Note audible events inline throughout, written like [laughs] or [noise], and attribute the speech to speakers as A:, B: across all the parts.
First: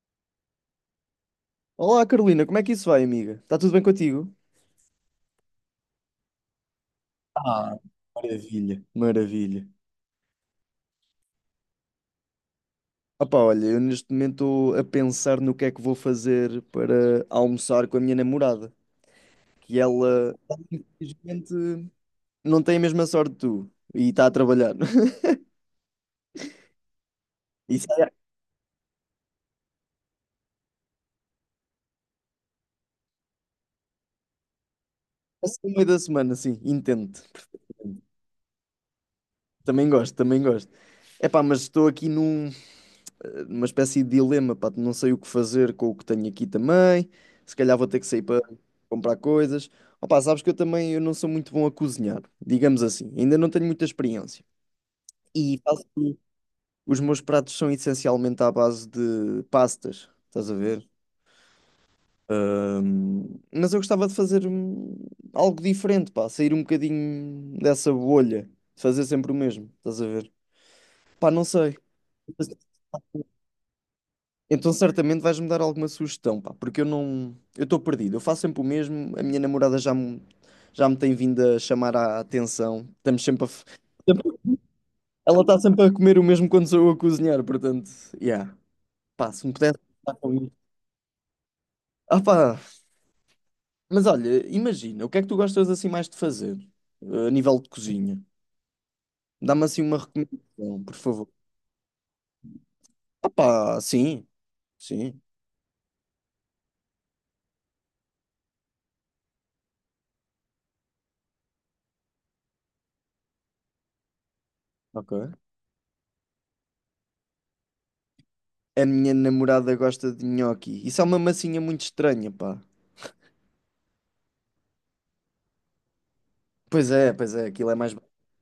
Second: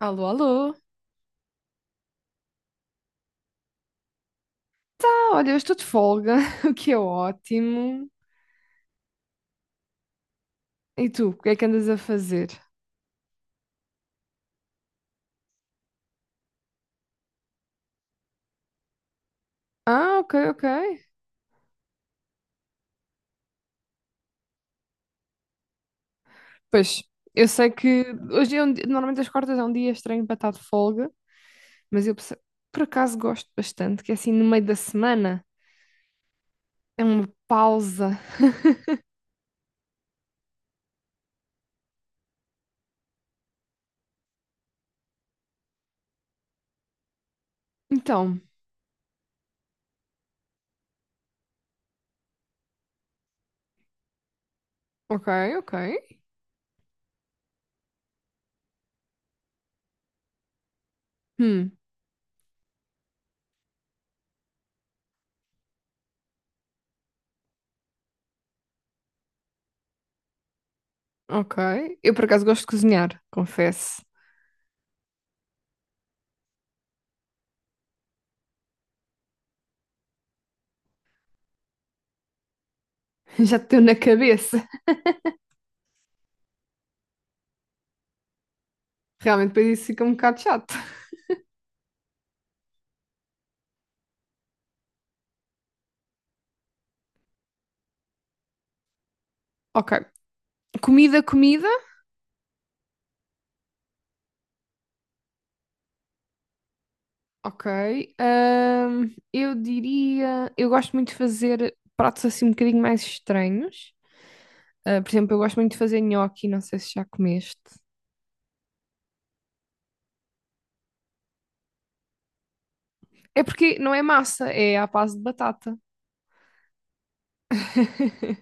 A: Alô, alô.
B: Olá, Carolina, como é que isso vai, amiga? Está tudo bem contigo?
A: Tá, olha, eu estou de folga, [laughs] o que é
B: Ah,
A: ótimo.
B: maravilha. Maravilha.
A: E tu, o que é que andas a fazer?
B: Opá, olha, eu neste momento estou a pensar no que é que vou fazer para almoçar com a minha namorada, que
A: Ah, ok,
B: ela,
A: ok.
B: infelizmente, não tem a mesma sorte que tu e está a trabalhar. [laughs]
A: Pois, eu sei
B: E
A: que
B: sai
A: hoje é um normalmente as quartas é um dia estranho para estar de folga, mas eu por acaso gosto bastante, que é assim no meio da semana,
B: assim no meio da semana, sim,
A: é
B: entendo.
A: uma pausa. [laughs]
B: Também gosto, também gosto. Epá, mas estou aqui numa espécie de dilema, pá, não sei o que fazer com o que tenho aqui também, se calhar vou ter que sair
A: Então,
B: para comprar coisas. Opa, sabes que eu também eu não sou muito bom a cozinhar, digamos assim, ainda não tenho muita experiência.
A: ok,
B: E
A: ok.
B: faço- os meus pratos são essencialmente à base de pastas, estás a ver?
A: Hum,
B: Mas eu gostava de fazer algo diferente, pá, sair um bocadinho dessa bolha, de fazer sempre o mesmo, estás a ver? Pá, não sei.
A: ok. Eu por acaso gosto de cozinhar, confesso.
B: Então certamente vais-me dar alguma sugestão, pá, porque eu não, eu estou perdido. Eu faço sempre o mesmo, a minha namorada já me tem vindo a chamar a atenção. Estamos
A: [laughs]
B: sempre a,
A: Já
B: f-
A: te deu na
B: sempre-
A: cabeça.
B: ela está sempre a comer o mesmo quando sou eu a cozinhar, portanto, yeah. Pá, se
A: Realmente,
B: me
A: depois
B: pudesse
A: isso fica um
B: ajudar com
A: bocado
B: isso.
A: chato.
B: Ah, pá, mas olha, imagina, o que é que tu gostas assim mais de fazer, a nível de cozinha? Dá-me assim
A: Ok.
B: uma recomendação, por
A: Comida,
B: favor.
A: comida.
B: Ah, pá, sim, sim,
A: Ok. Eu diria. Eu gosto muito de fazer pratos assim um bocadinho mais estranhos. Ah, por exemplo,
B: ok.
A: eu gosto muito de fazer nhoque, não sei se já comeste.
B: A minha namorada gosta de nhoque. Isso é uma massinha muito estranha, pá.
A: É porque não é massa, é à base de batata.
B: Pois é, aquilo é mais.
A: [laughs]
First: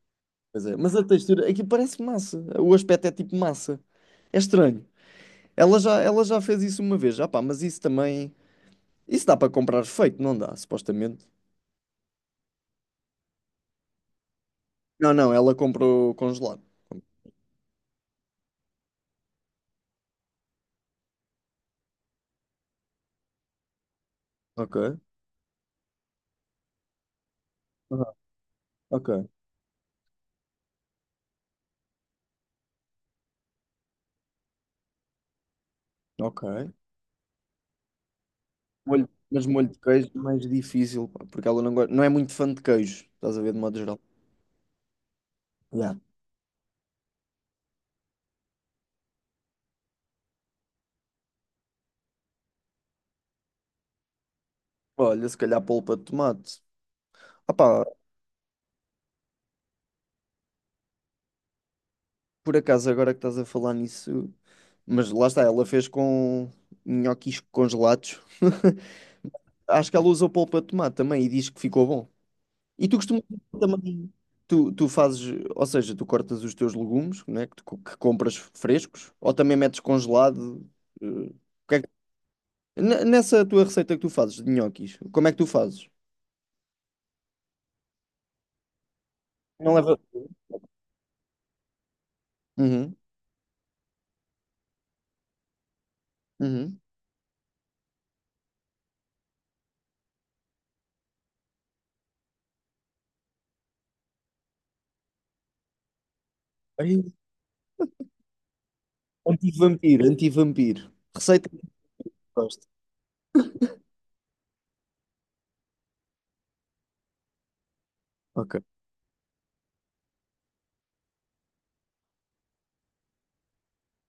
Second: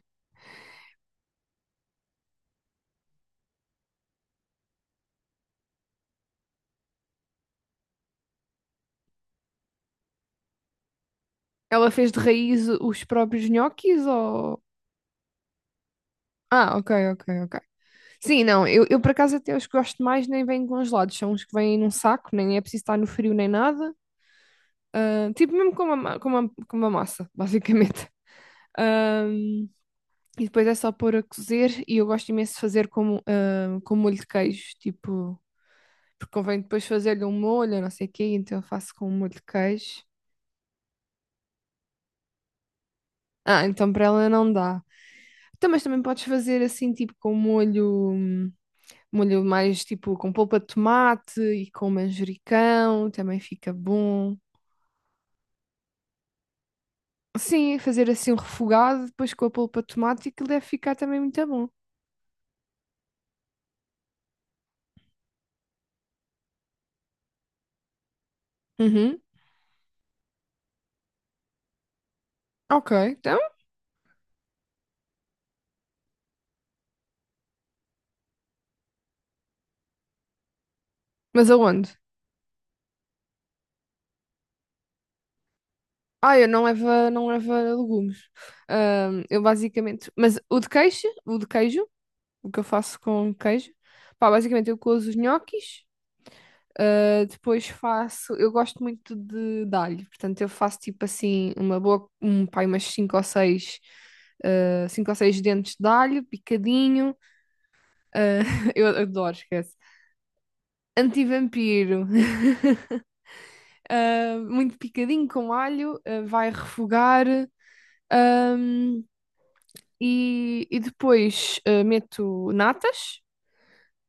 B: Pois é. Mas a textura, aquilo parece massa. O aspecto é tipo massa. É estranho. Ela já fez isso uma vez, já pá, mas isso também. Isso dá para comprar feito, não dá, supostamente.
A: Ela fez de raiz os próprios nhoques ou.
B: Não, não, ela comprou congelado.
A: Ah, ok, ok, ok. Sim, não, eu por acaso até os que gosto mais nem vêm congelados, são os que vêm num saco, nem é preciso estar no frio nem nada.
B: Ok.
A: Ah, tipo mesmo com uma, com uma, com uma massa, [laughs] basicamente.
B: Aham, ok,
A: E depois é só pôr a cozer e eu gosto imenso de fazer com, ah, com molho de queijo, tipo, porque
B: ok.
A: convém depois fazer-lhe um molho, não sei o quê, então eu faço com
B: Molho,
A: um molho de
B: mas molho de
A: queijo.
B: queijo é mais difícil, pá, porque ela não gosta, não é muito fã de queijo, estás a ver, de
A: Ah,
B: modo
A: então
B: geral.
A: para ela não dá. Então, mas
B: Yeah.
A: também podes fazer assim, tipo, com molho, molho mais tipo com polpa de tomate e com manjericão, também fica bom.
B: Olha, se calhar polpa de tomate. Ah,
A: Sim,
B: pá,
A: fazer assim um refogado, depois com a polpa de tomate, e que deve ficar também muito bom.
B: por acaso, agora que estás a falar nisso, mas lá está, ela fez com nhoquis congelados. [laughs]
A: Uhum.
B: Acho que ela usou polpa de tomate também e diz que ficou bom. E
A: Ok,
B: tu costumas
A: então,
B: também, tu fazes, ou seja, tu cortas os teus legumes, né, que, que compras frescos, ou também metes congelado. Eh, o
A: mas
B: que é
A: aonde?
B: que- N- nessa tua receita que tu fazes de nhoquis, como é que tu fazes?
A: Ah, eu não levo, não levo legumes. Eu
B: Não leva.
A: basicamente. Mas o de queijo, o que eu
B: Uhum,
A: faço com queijo, pá, basicamente eu cozo os nhoquis,
B: uhum.
A: ah, depois faço. Eu gosto muito de alho, portanto eu faço tipo assim, uma boa. Um, pá, umas 5 ou 6. Cinco ou seis dentes de alho,
B: Vampiro,
A: picadinho. Ah, [laughs] eu adoro, esquece.
B: anti-vampiro. Receita.
A: Antivampiro, [laughs] ah, muito picadinho com alho, ah, vai refogar.
B: Ok.
A: Ahm, e depois meto natas.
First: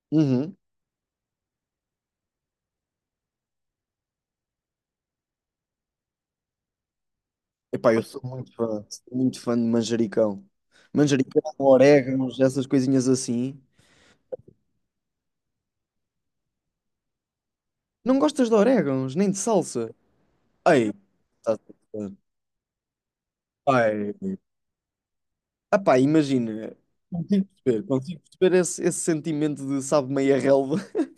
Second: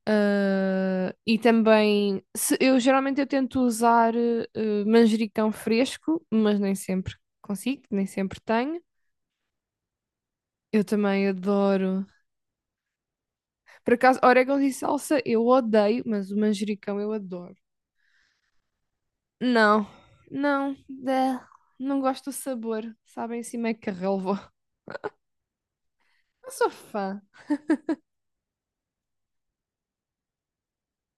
A: Ah, e também, eu geralmente eu tento usar manjericão fresco, mas nem sempre consigo,
B: Epá, eu
A: nem
B: sou
A: sempre
B: muito
A: tenho.
B: fã, sou muito fã de manjericão.
A: Eu também
B: Manjericão,
A: adoro.
B: orégãos, essas coisinhas assim.
A: Por acaso, orégãos e salsa eu odeio, mas o manjericão eu adoro.
B: Não gostas de orégãos, nem de
A: Não,
B: salsa?
A: não,
B: Ei,
A: dá.
B: tá-
A: Não gosto do sabor, sabem assim meio
B: ai.
A: relva.
B: Epá,
A: Não sou
B: imagina.
A: fã.
B: Consigo perceber esse sentimento de sabe meia relva. [laughs]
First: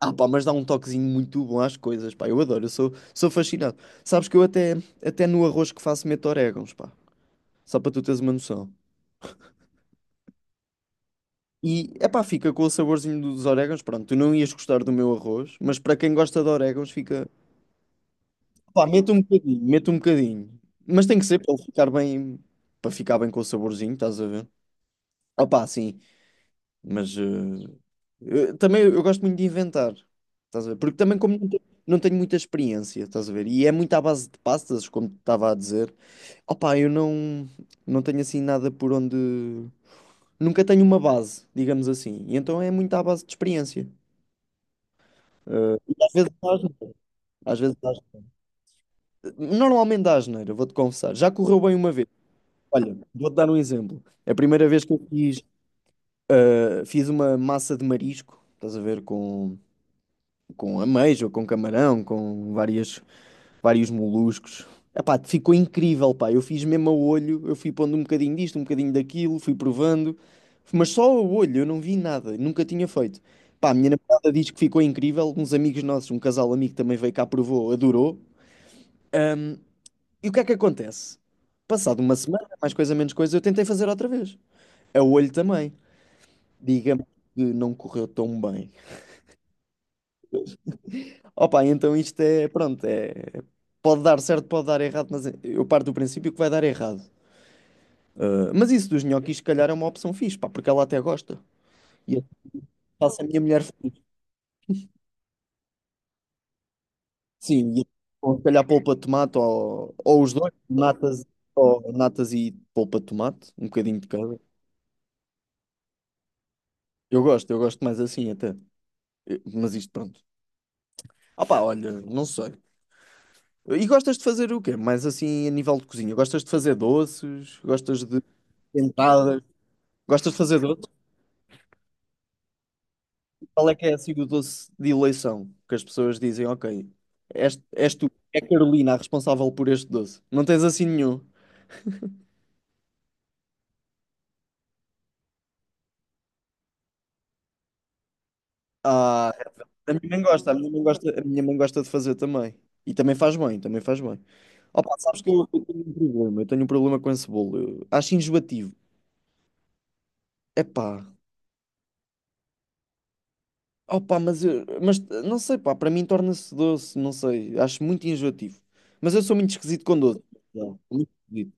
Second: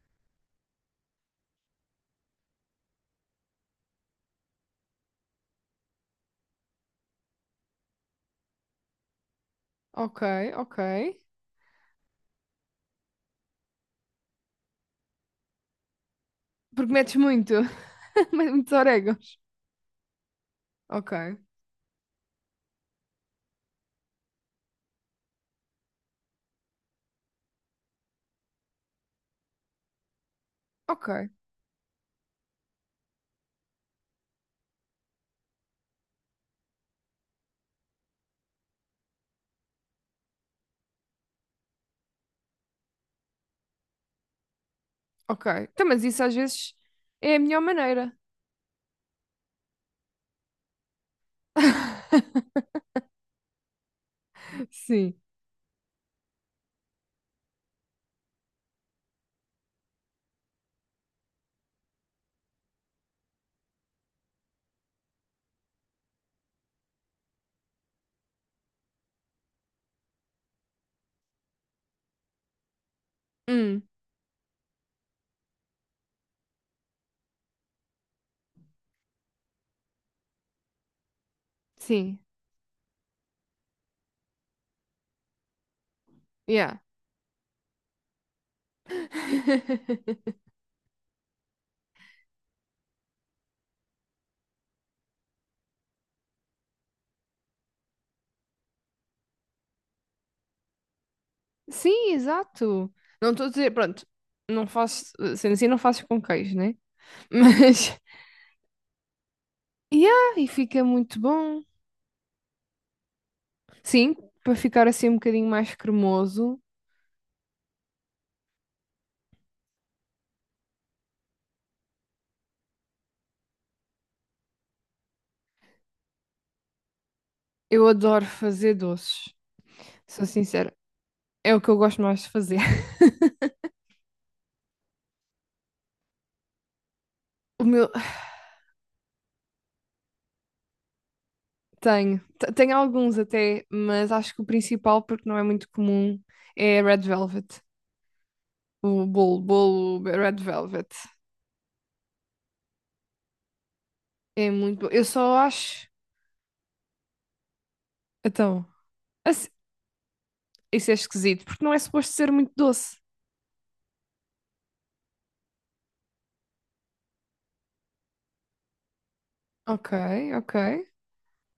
B: Ah, pá, mas dá um toquezinho muito bom às coisas, pá. Eu adoro, eu sou fascinado. Sabes que eu até no arroz que faço meto orégãos, pá. Só para tu teres uma noção.
A: Ok, ok.
B: E, epá, fica com o saborzinho dos orégãos. Pronto, tu não ias gostar do meu arroz, mas para quem gosta de orégãos,
A: Porque metes
B: fica.
A: muito, [laughs] metes muitos
B: Pá, mete um
A: orégãos.
B: bocadinho, mete um bocadinho. Mas
A: Ok,
B: tem que ser para ele ficar bem, para ficar bem com o saborzinho, estás a ver? Opá, sim, mas também eu gosto muito de inventar, estás a ver? Porque
A: ok.
B: também como não tenho muita experiência, estás a ver? E é muito à base de pastas, como te estava a dizer. Opá, eu não tenho assim nada por onde... Nunca tenho uma base, digamos assim. E então é muito à base de experiência.
A: Ok. Então, mas
B: Às
A: isso
B: vezes
A: às
B: dá
A: vezes
B: asneira.
A: é a melhor
B: Às vezes dá
A: maneira.
B: asneira. Normalmente dá asneira, vou-te confessar. Já correu bem uma vez.
A: [laughs]
B: Olha, vou-te dar um exemplo. É a primeira vez que eu
A: Sim.
B: fiz uma massa de marisco, estás a ver, com, ameijo, com camarão, com vários moluscos. Epá, ficou incrível, pá. Eu fiz mesmo a olho, eu fui pondo um bocadinho disto, um bocadinho daquilo, fui provando, mas só a olho, eu não vi nada, nunca tinha feito. Pá, a
A: Hum,
B: minha namorada diz que ficou incrível. Uns amigos nossos, um casal amigo também veio cá, provou, adorou. E o que é que acontece? Passado uma
A: sim.
B: semana, mais coisa, menos coisa, eu tentei fazer outra vez. A olho também.
A: Yeah.
B: Digamos que não correu tão bem.
A: [laughs]
B: Opa, então isto é, pronto, é, pode dar certo, pode dar errado, mas eu parto do princípio que vai dar errado. Ah, mas isso dos nhoquis, se calhar, é uma opção fixe, pá, porque ela até gosta.
A: Sim,
B: E eu
A: exato.
B: faço a
A: Não
B: minha
A: estou a
B: mulher
A: dizer, pronto,
B: feliz.
A: não faço, sendo assim, não faço com queijo, né?
B: Sim, e
A: Mas,
B: ou se calhar polpa de tomate
A: [laughs]
B: ou os
A: yeah, e
B: dois,
A: fica muito
B: natas,
A: bom.
B: ou natas e polpa de tomate, um bocadinho de
A: Sim,
B: cada.
A: para ficar assim um bocadinho mais cremoso,
B: Eu gosto mais assim até. Mas isto, pronto. Opa, olha, não sei. E gostas de fazer o quê? Mais assim, a nível de cozinha? Gostas de fazer doces?
A: eu
B: Gostas de
A: adoro fazer doces,
B: tentadas?
A: sou
B: Gostas de fazer
A: sincera.
B: doces?
A: É o que eu gosto mais de fazer. [laughs]
B: Qual é que é assim o doce de eleição? Que as pessoas dizem, ok, és,
A: O meu,
B: és tu, é a Carolina a responsável por este doce. Não tens assim nenhum.
A: tenho, tenho alguns até, mas acho que o principal, porque não é muito comum, é Red Velvet. O
B: Ah,
A: bolo, bolo Red Velvet.
B: a minha mãe gosta de fazer também. E também faz bem, também faz bem.
A: É muito bom.
B: Opa,
A: Eu
B: sabes que
A: só
B: eu tenho
A: acho.
B: um problema, eu tenho um problema com esse bolo. Eu acho
A: Então,
B: enjoativo.
A: assim,
B: Epá,
A: isso é esquisito, porque não é suposto ser muito doce.
B: opa, mas não sei, pá, para mim torna-se doce, não sei, acho muito enjoativo. Mas eu sou muito esquisito
A: Ok,
B: com doce.
A: ok.
B: Não, muito esquisito.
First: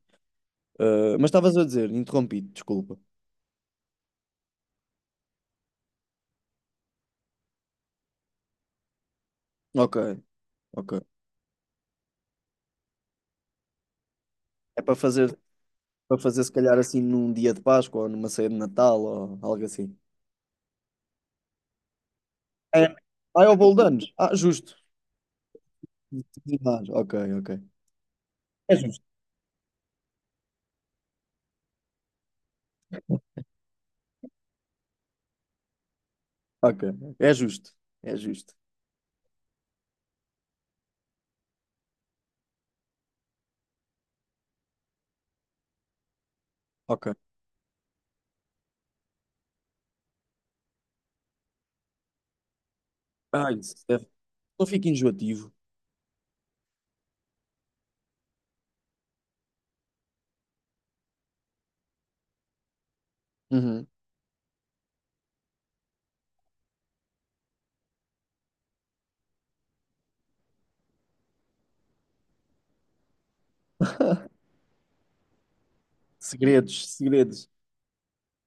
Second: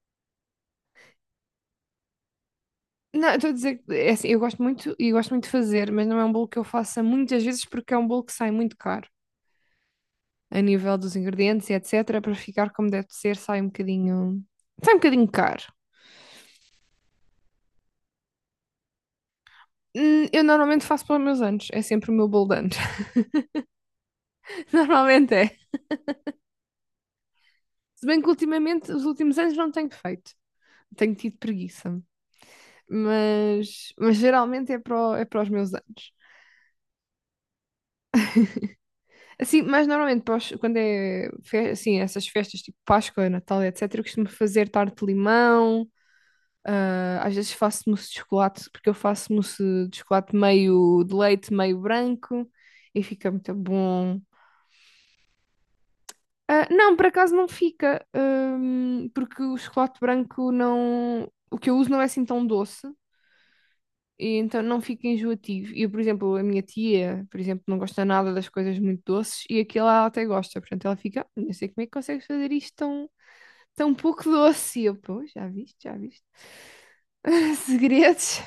B: Ah, mas estavas a dizer, interrompi, desculpa.
A: Não, eu estou a dizer que é assim, eu gosto muito e gosto muito de fazer, mas não é um bolo que eu faça muitas vezes porque é um bolo que sai muito caro
B: Ok,
A: a
B: ok.
A: nível dos ingredientes e etc. Para ficar como deve ser, sai um bocadinho.
B: É
A: Sai
B: para
A: um bocadinho
B: fazer,
A: caro.
B: para fazer se calhar assim num dia de Páscoa ou numa ceia de Natal ou algo assim.
A: Eu normalmente faço para os meus anos, é sempre o meu bolo de anos.
B: É. Ah, é o bolo de anos. Ah,
A: [laughs]
B: justo.
A: Normalmente é.
B: Ah, ok, ok.
A: Se bem que
B: É
A: ultimamente, os
B: justo.
A: últimos anos não tenho feito, tenho tido preguiça, mas geralmente é para, é para os meus anos.
B: Ok, é justo. É justo.
A: Assim, mas normalmente para quando é assim, essas festas tipo Páscoa, Natal, etc., eu costumo fazer tarte de limão,
B: Ok.
A: ah, às vezes faço mousse de chocolate, porque eu faço mousse de chocolate meio de leite, meio branco, e fica
B: Ah,
A: muito
B: isso deve.
A: bom.
B: Não fica enjoativo.
A: Ah, não, por acaso não fica, porque o chocolate branco não. O que eu uso não é assim tão doce,
B: Uhum.
A: e então não fica enjoativo. E, por exemplo, a minha tia, por exemplo, não gosta nada das coisas muito doces, e aquilo ela até gosta, portanto ela fica, "Ah, não sei como é que consegues fazer isto tão, tão pouco doce." E eu, pô, já viste, já viste.
B: Segredos, segredos.
A: [laughs] Segredos,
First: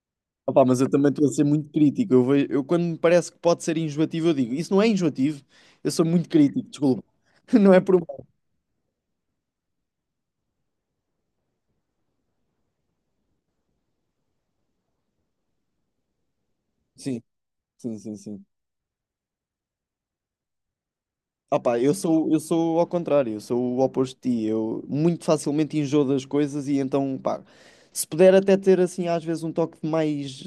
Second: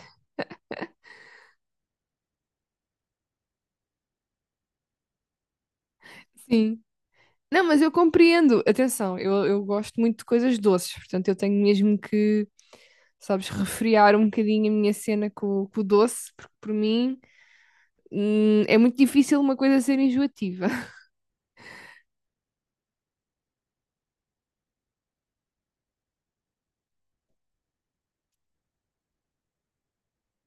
B: Opa, mas eu também estou a ser muito crítico. Eu quando me parece que pode ser enjoativo, eu digo, isso não é enjoativo. Eu sou muito crítico,
A: sim.
B: desculpa. [laughs]
A: Não,
B: Não é
A: mas eu
B: por mal.
A: compreendo. Atenção, eu gosto muito de coisas doces, portanto eu tenho mesmo que, sabes, refriar um bocadinho a minha cena com o doce, porque por mim,
B: Sim, sim, sim, sim.
A: é muito difícil uma coisa ser enjoativa. [laughs]
B: Opa, eu sou ao contrário, eu sou o oposto de ti. Eu muito facilmente enjoo das coisas e então, pá, se puder até ter assim às vezes um toque mais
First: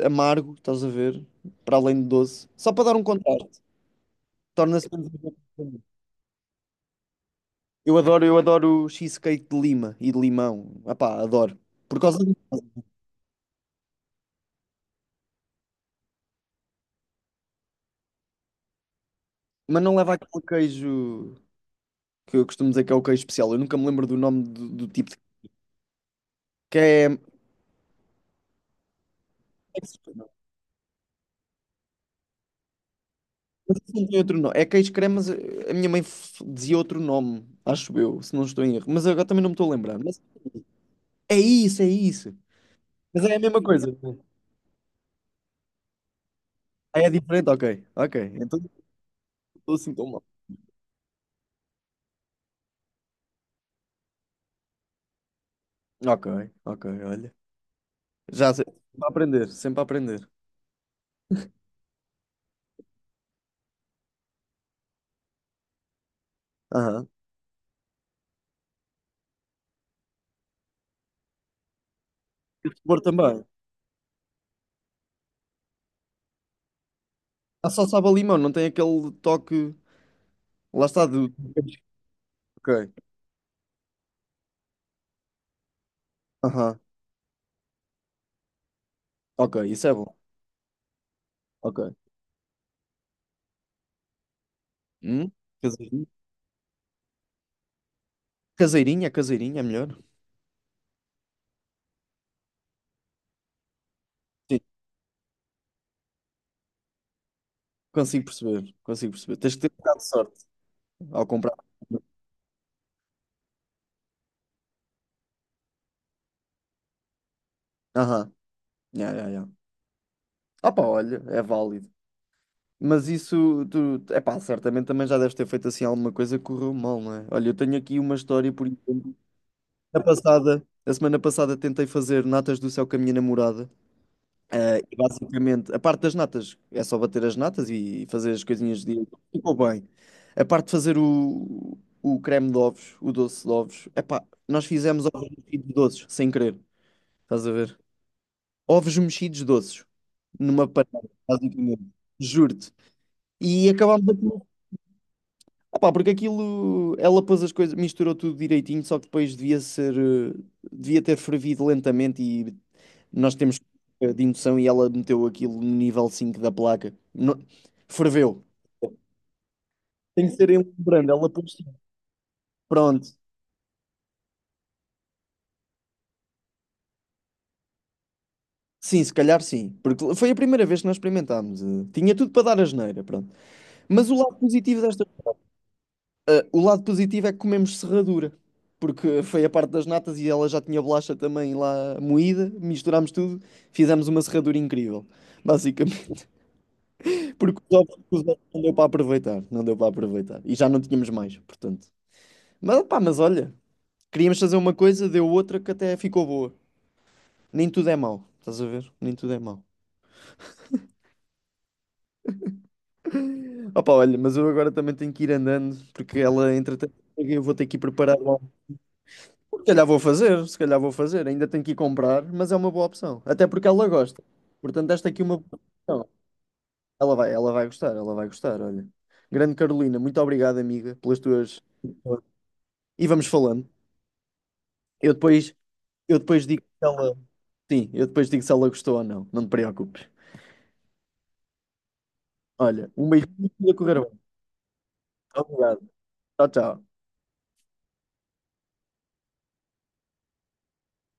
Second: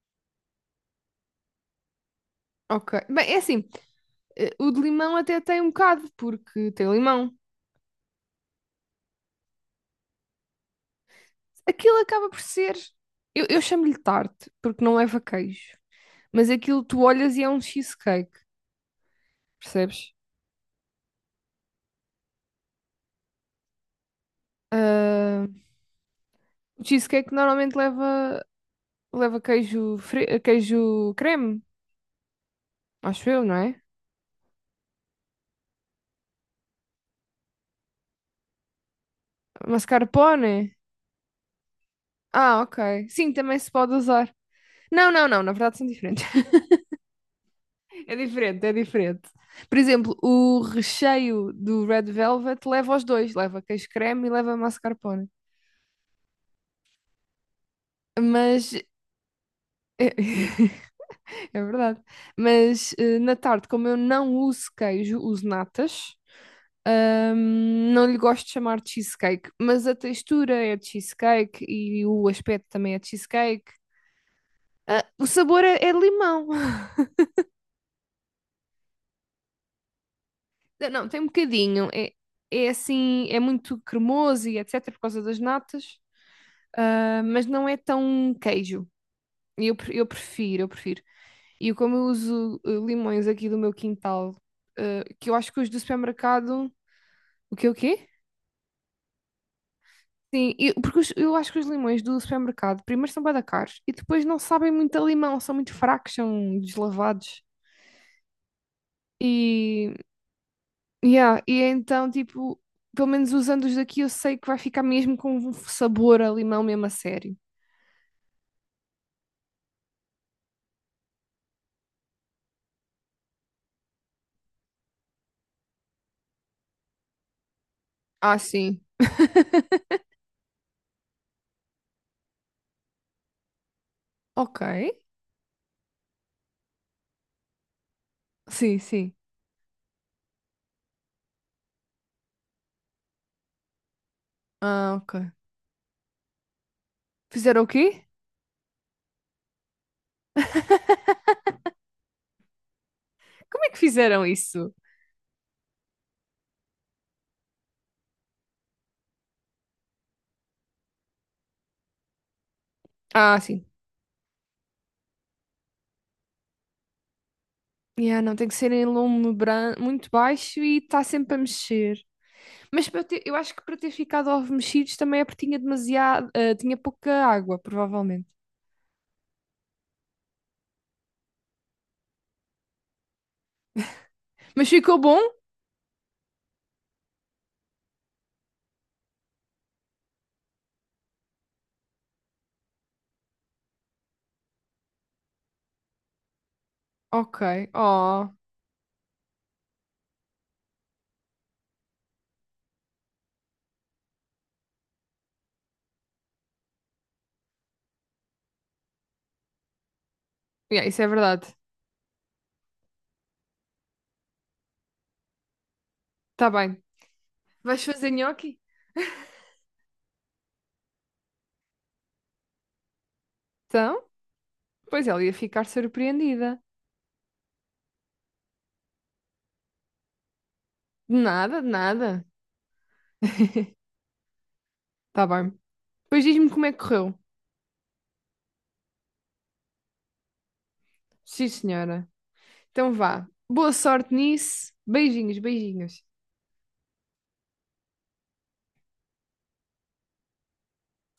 B: amargo, estás a ver? Para além de doce, só para dar
A: Ok.
B: um
A: Bem, é
B: contraste,
A: assim, o de
B: torna-se menos
A: limão até tem um
B: enjoativo.
A: bocado, porque tem limão.
B: Eu adoro cheesecake de lima e de limão. Opá, adoro.
A: Aquilo
B: Por causa
A: acaba por
B: disso.
A: ser. Eu chamo-lhe tarte, porque não leva queijo. Mas aquilo tu olhas e é um cheesecake,
B: Mas não
A: percebes?
B: leva aquele queijo que eu costumo dizer que é o queijo especial. Eu nunca me lembro do nome do tipo de
A: Ah,
B: que
A: o
B: é.
A: cheesecake normalmente leva. Leva queijo, queijo creme, acho eu, não
B: Não
A: é?
B: tem outro nome. É queijo creme, mas a minha mãe dizia outro nome, acho eu, se não estou em erro. Mas agora também não me estou a lembrar. Mas
A: Mascarpone.
B: é isso, é isso.
A: Ah, ok.
B: Mas
A: Sim,
B: é a
A: também
B: mesma
A: se
B: coisa.
A: pode
B: né?
A: usar. Não, não, não, na verdade são diferentes. [laughs]
B: Ah, é diferente? Ok,
A: É
B: ok. Então
A: diferente,
B: não
A: é diferente.
B: estou
A: Por
B: assim tão
A: exemplo,
B: mal.
A: o recheio do Red Velvet leva os dois, leva queijo creme e leva mascarpone.
B: Ok, ok, olha. Já sei.
A: Mas
B: Sempre a aprender, sempre a aprender.
A: [laughs] é verdade. Mas na tarde, como eu não uso queijo, uso natas.
B: Aham.
A: Não lhe gosto de chamar cheesecake, mas a textura é de cheesecake e o aspecto também é
B: Sabor
A: de
B: também.
A: cheesecake. Ah, o sabor é, é limão. [laughs]
B: Ah, só sabe a limão, não tem aquele toque. Lá
A: Não,
B: está
A: não, tem um
B: do.
A: bocadinho. É, é
B: Ok.
A: assim, é muito cremoso e etc. por causa das natas,
B: Aham.
A: ah, mas não é tão queijo.
B: Ok,
A: E eu,
B: isso é
A: eu
B: bom.
A: prefiro, eu prefiro. E eu,
B: Ok.
A: como eu uso limões aqui do meu quintal, que
B: Hum?
A: eu acho que os do
B: Caseirinha.
A: supermercado. O quê, o quê?
B: Caseirinha, caseirinha é melhor.
A: Sim, porque eu acho que os limões do supermercado, primeiro são bué da caros e depois não
B: Sim,
A: sabem muito a limão, são muito fracos, são deslavados.
B: consigo perceber, consigo perceber. Tens que ter um
A: E,
B: bocado de sorte ao
A: yeah,
B: comprar.
A: e é então, tipo, pelo menos usando os daqui, eu sei que vai ficar mesmo com um sabor a limão mesmo a sério.
B: Aham, yeah, yeah, ah, pá, olha, é válido. Mas isso, tu, é pá, certamente também já deves ter feito assim alguma coisa que correu mal, não é? Olha, eu tenho aqui uma
A: Ah,
B: história, por
A: sim.
B: exemplo, a semana passada tentei fazer natas do céu com a minha namorada.
A: Ok.
B: Ah, e basicamente, a parte das natas é só bater as natas e fazer as
A: Sim,
B: coisinhas de
A: sim.
B: ficou bem. A parte de fazer o creme de ovos, o doce de ovos, epá, nós
A: Ah,
B: fizemos
A: ok.
B: ovos mexidos doces, sem querer, estás a
A: Fizeram o
B: ver?
A: quê?
B: Ovos mexidos doces, numa panela,
A: [laughs]
B: basicamente, juro-te.
A: Como
B: E
A: é que
B: acabámos
A: fizeram
B: aquilo,
A: isso?
B: epá, porque aquilo, ela pôs as coisas, misturou tudo direitinho, só que depois devia ter fervido lentamente e nós
A: Ah,
B: temos
A: sim.
B: de indução e ela meteu aquilo no nível 5 da placa.
A: Yeah, não,
B: Ferveu.
A: tem que ser em lume muito
B: Tem que ser em
A: baixo
B: um
A: e está
B: brando, ela
A: sempre a
B: pôs sim.
A: mexer. Mas para eu
B: Pronto.
A: eu acho que para ter ficado ovos mexidos também é porque tinha demasiado, ah, tinha pouca água, provavelmente.
B: Sim, se calhar sim. Porque foi a primeira vez que nós experimentámos. Tinha tudo para dar asneira, pronto. Mas o lado
A: Mas
B: positivo
A: ficou
B: desta.
A: bom?
B: O lado positivo é que comemos serradura. Porque foi a parte das natas e ela já tinha bolacha também lá moída. Misturámos tudo, fizemos uma serradura incrível. Basicamente. [laughs]
A: Ok.
B: Porque os ovos, os
A: Oh,
B: ovos não deu para aproveitar. Não deu para aproveitar. E já não tínhamos mais, portanto. Mas pá, mas olha, queríamos fazer uma coisa, deu outra que até ficou boa. Nem tudo é mau, estás a ver? Nem tudo é mau.
A: yeah, isso é verdade.
B: Opa, olha, mas eu agora também tenho que ir andando, porque
A: Tá
B: ela,
A: bem.
B: entretanto, eu vou ter que ir
A: Vais fazer
B: preparar o
A: nhoque? [laughs]
B: Se calhar vou fazer, se calhar vou fazer. Ainda tenho que ir comprar, mas é uma boa opção. Até porque ela
A: Então,
B: gosta. Portanto,
A: pois
B: esta
A: ela
B: aqui é
A: ia
B: uma boa
A: ficar
B: opção.
A: surpreendida.
B: Ela vai gostar, ela vai gostar, olha. Grande Carolina, muito obrigado, amiga,
A: De
B: pelas tuas.
A: nada, de nada.
B: E vamos falando. Eu
A: Tá bem.
B: depois, eu
A: Pois
B: depois
A: diz-me
B: digo
A: como é que
B: se
A: correu.
B: ela. Sim, eu depois digo se ela gostou ou não. Não te preocupes.
A: Sim, senhora.
B: Olha,
A: Então
B: um
A: vá.
B: beijinho e tudo
A: Boa
B: a correr bem.
A: sorte nisso. Beijinhos,
B: Obrigado.
A: beijinhos.
B: Tchau, tchau.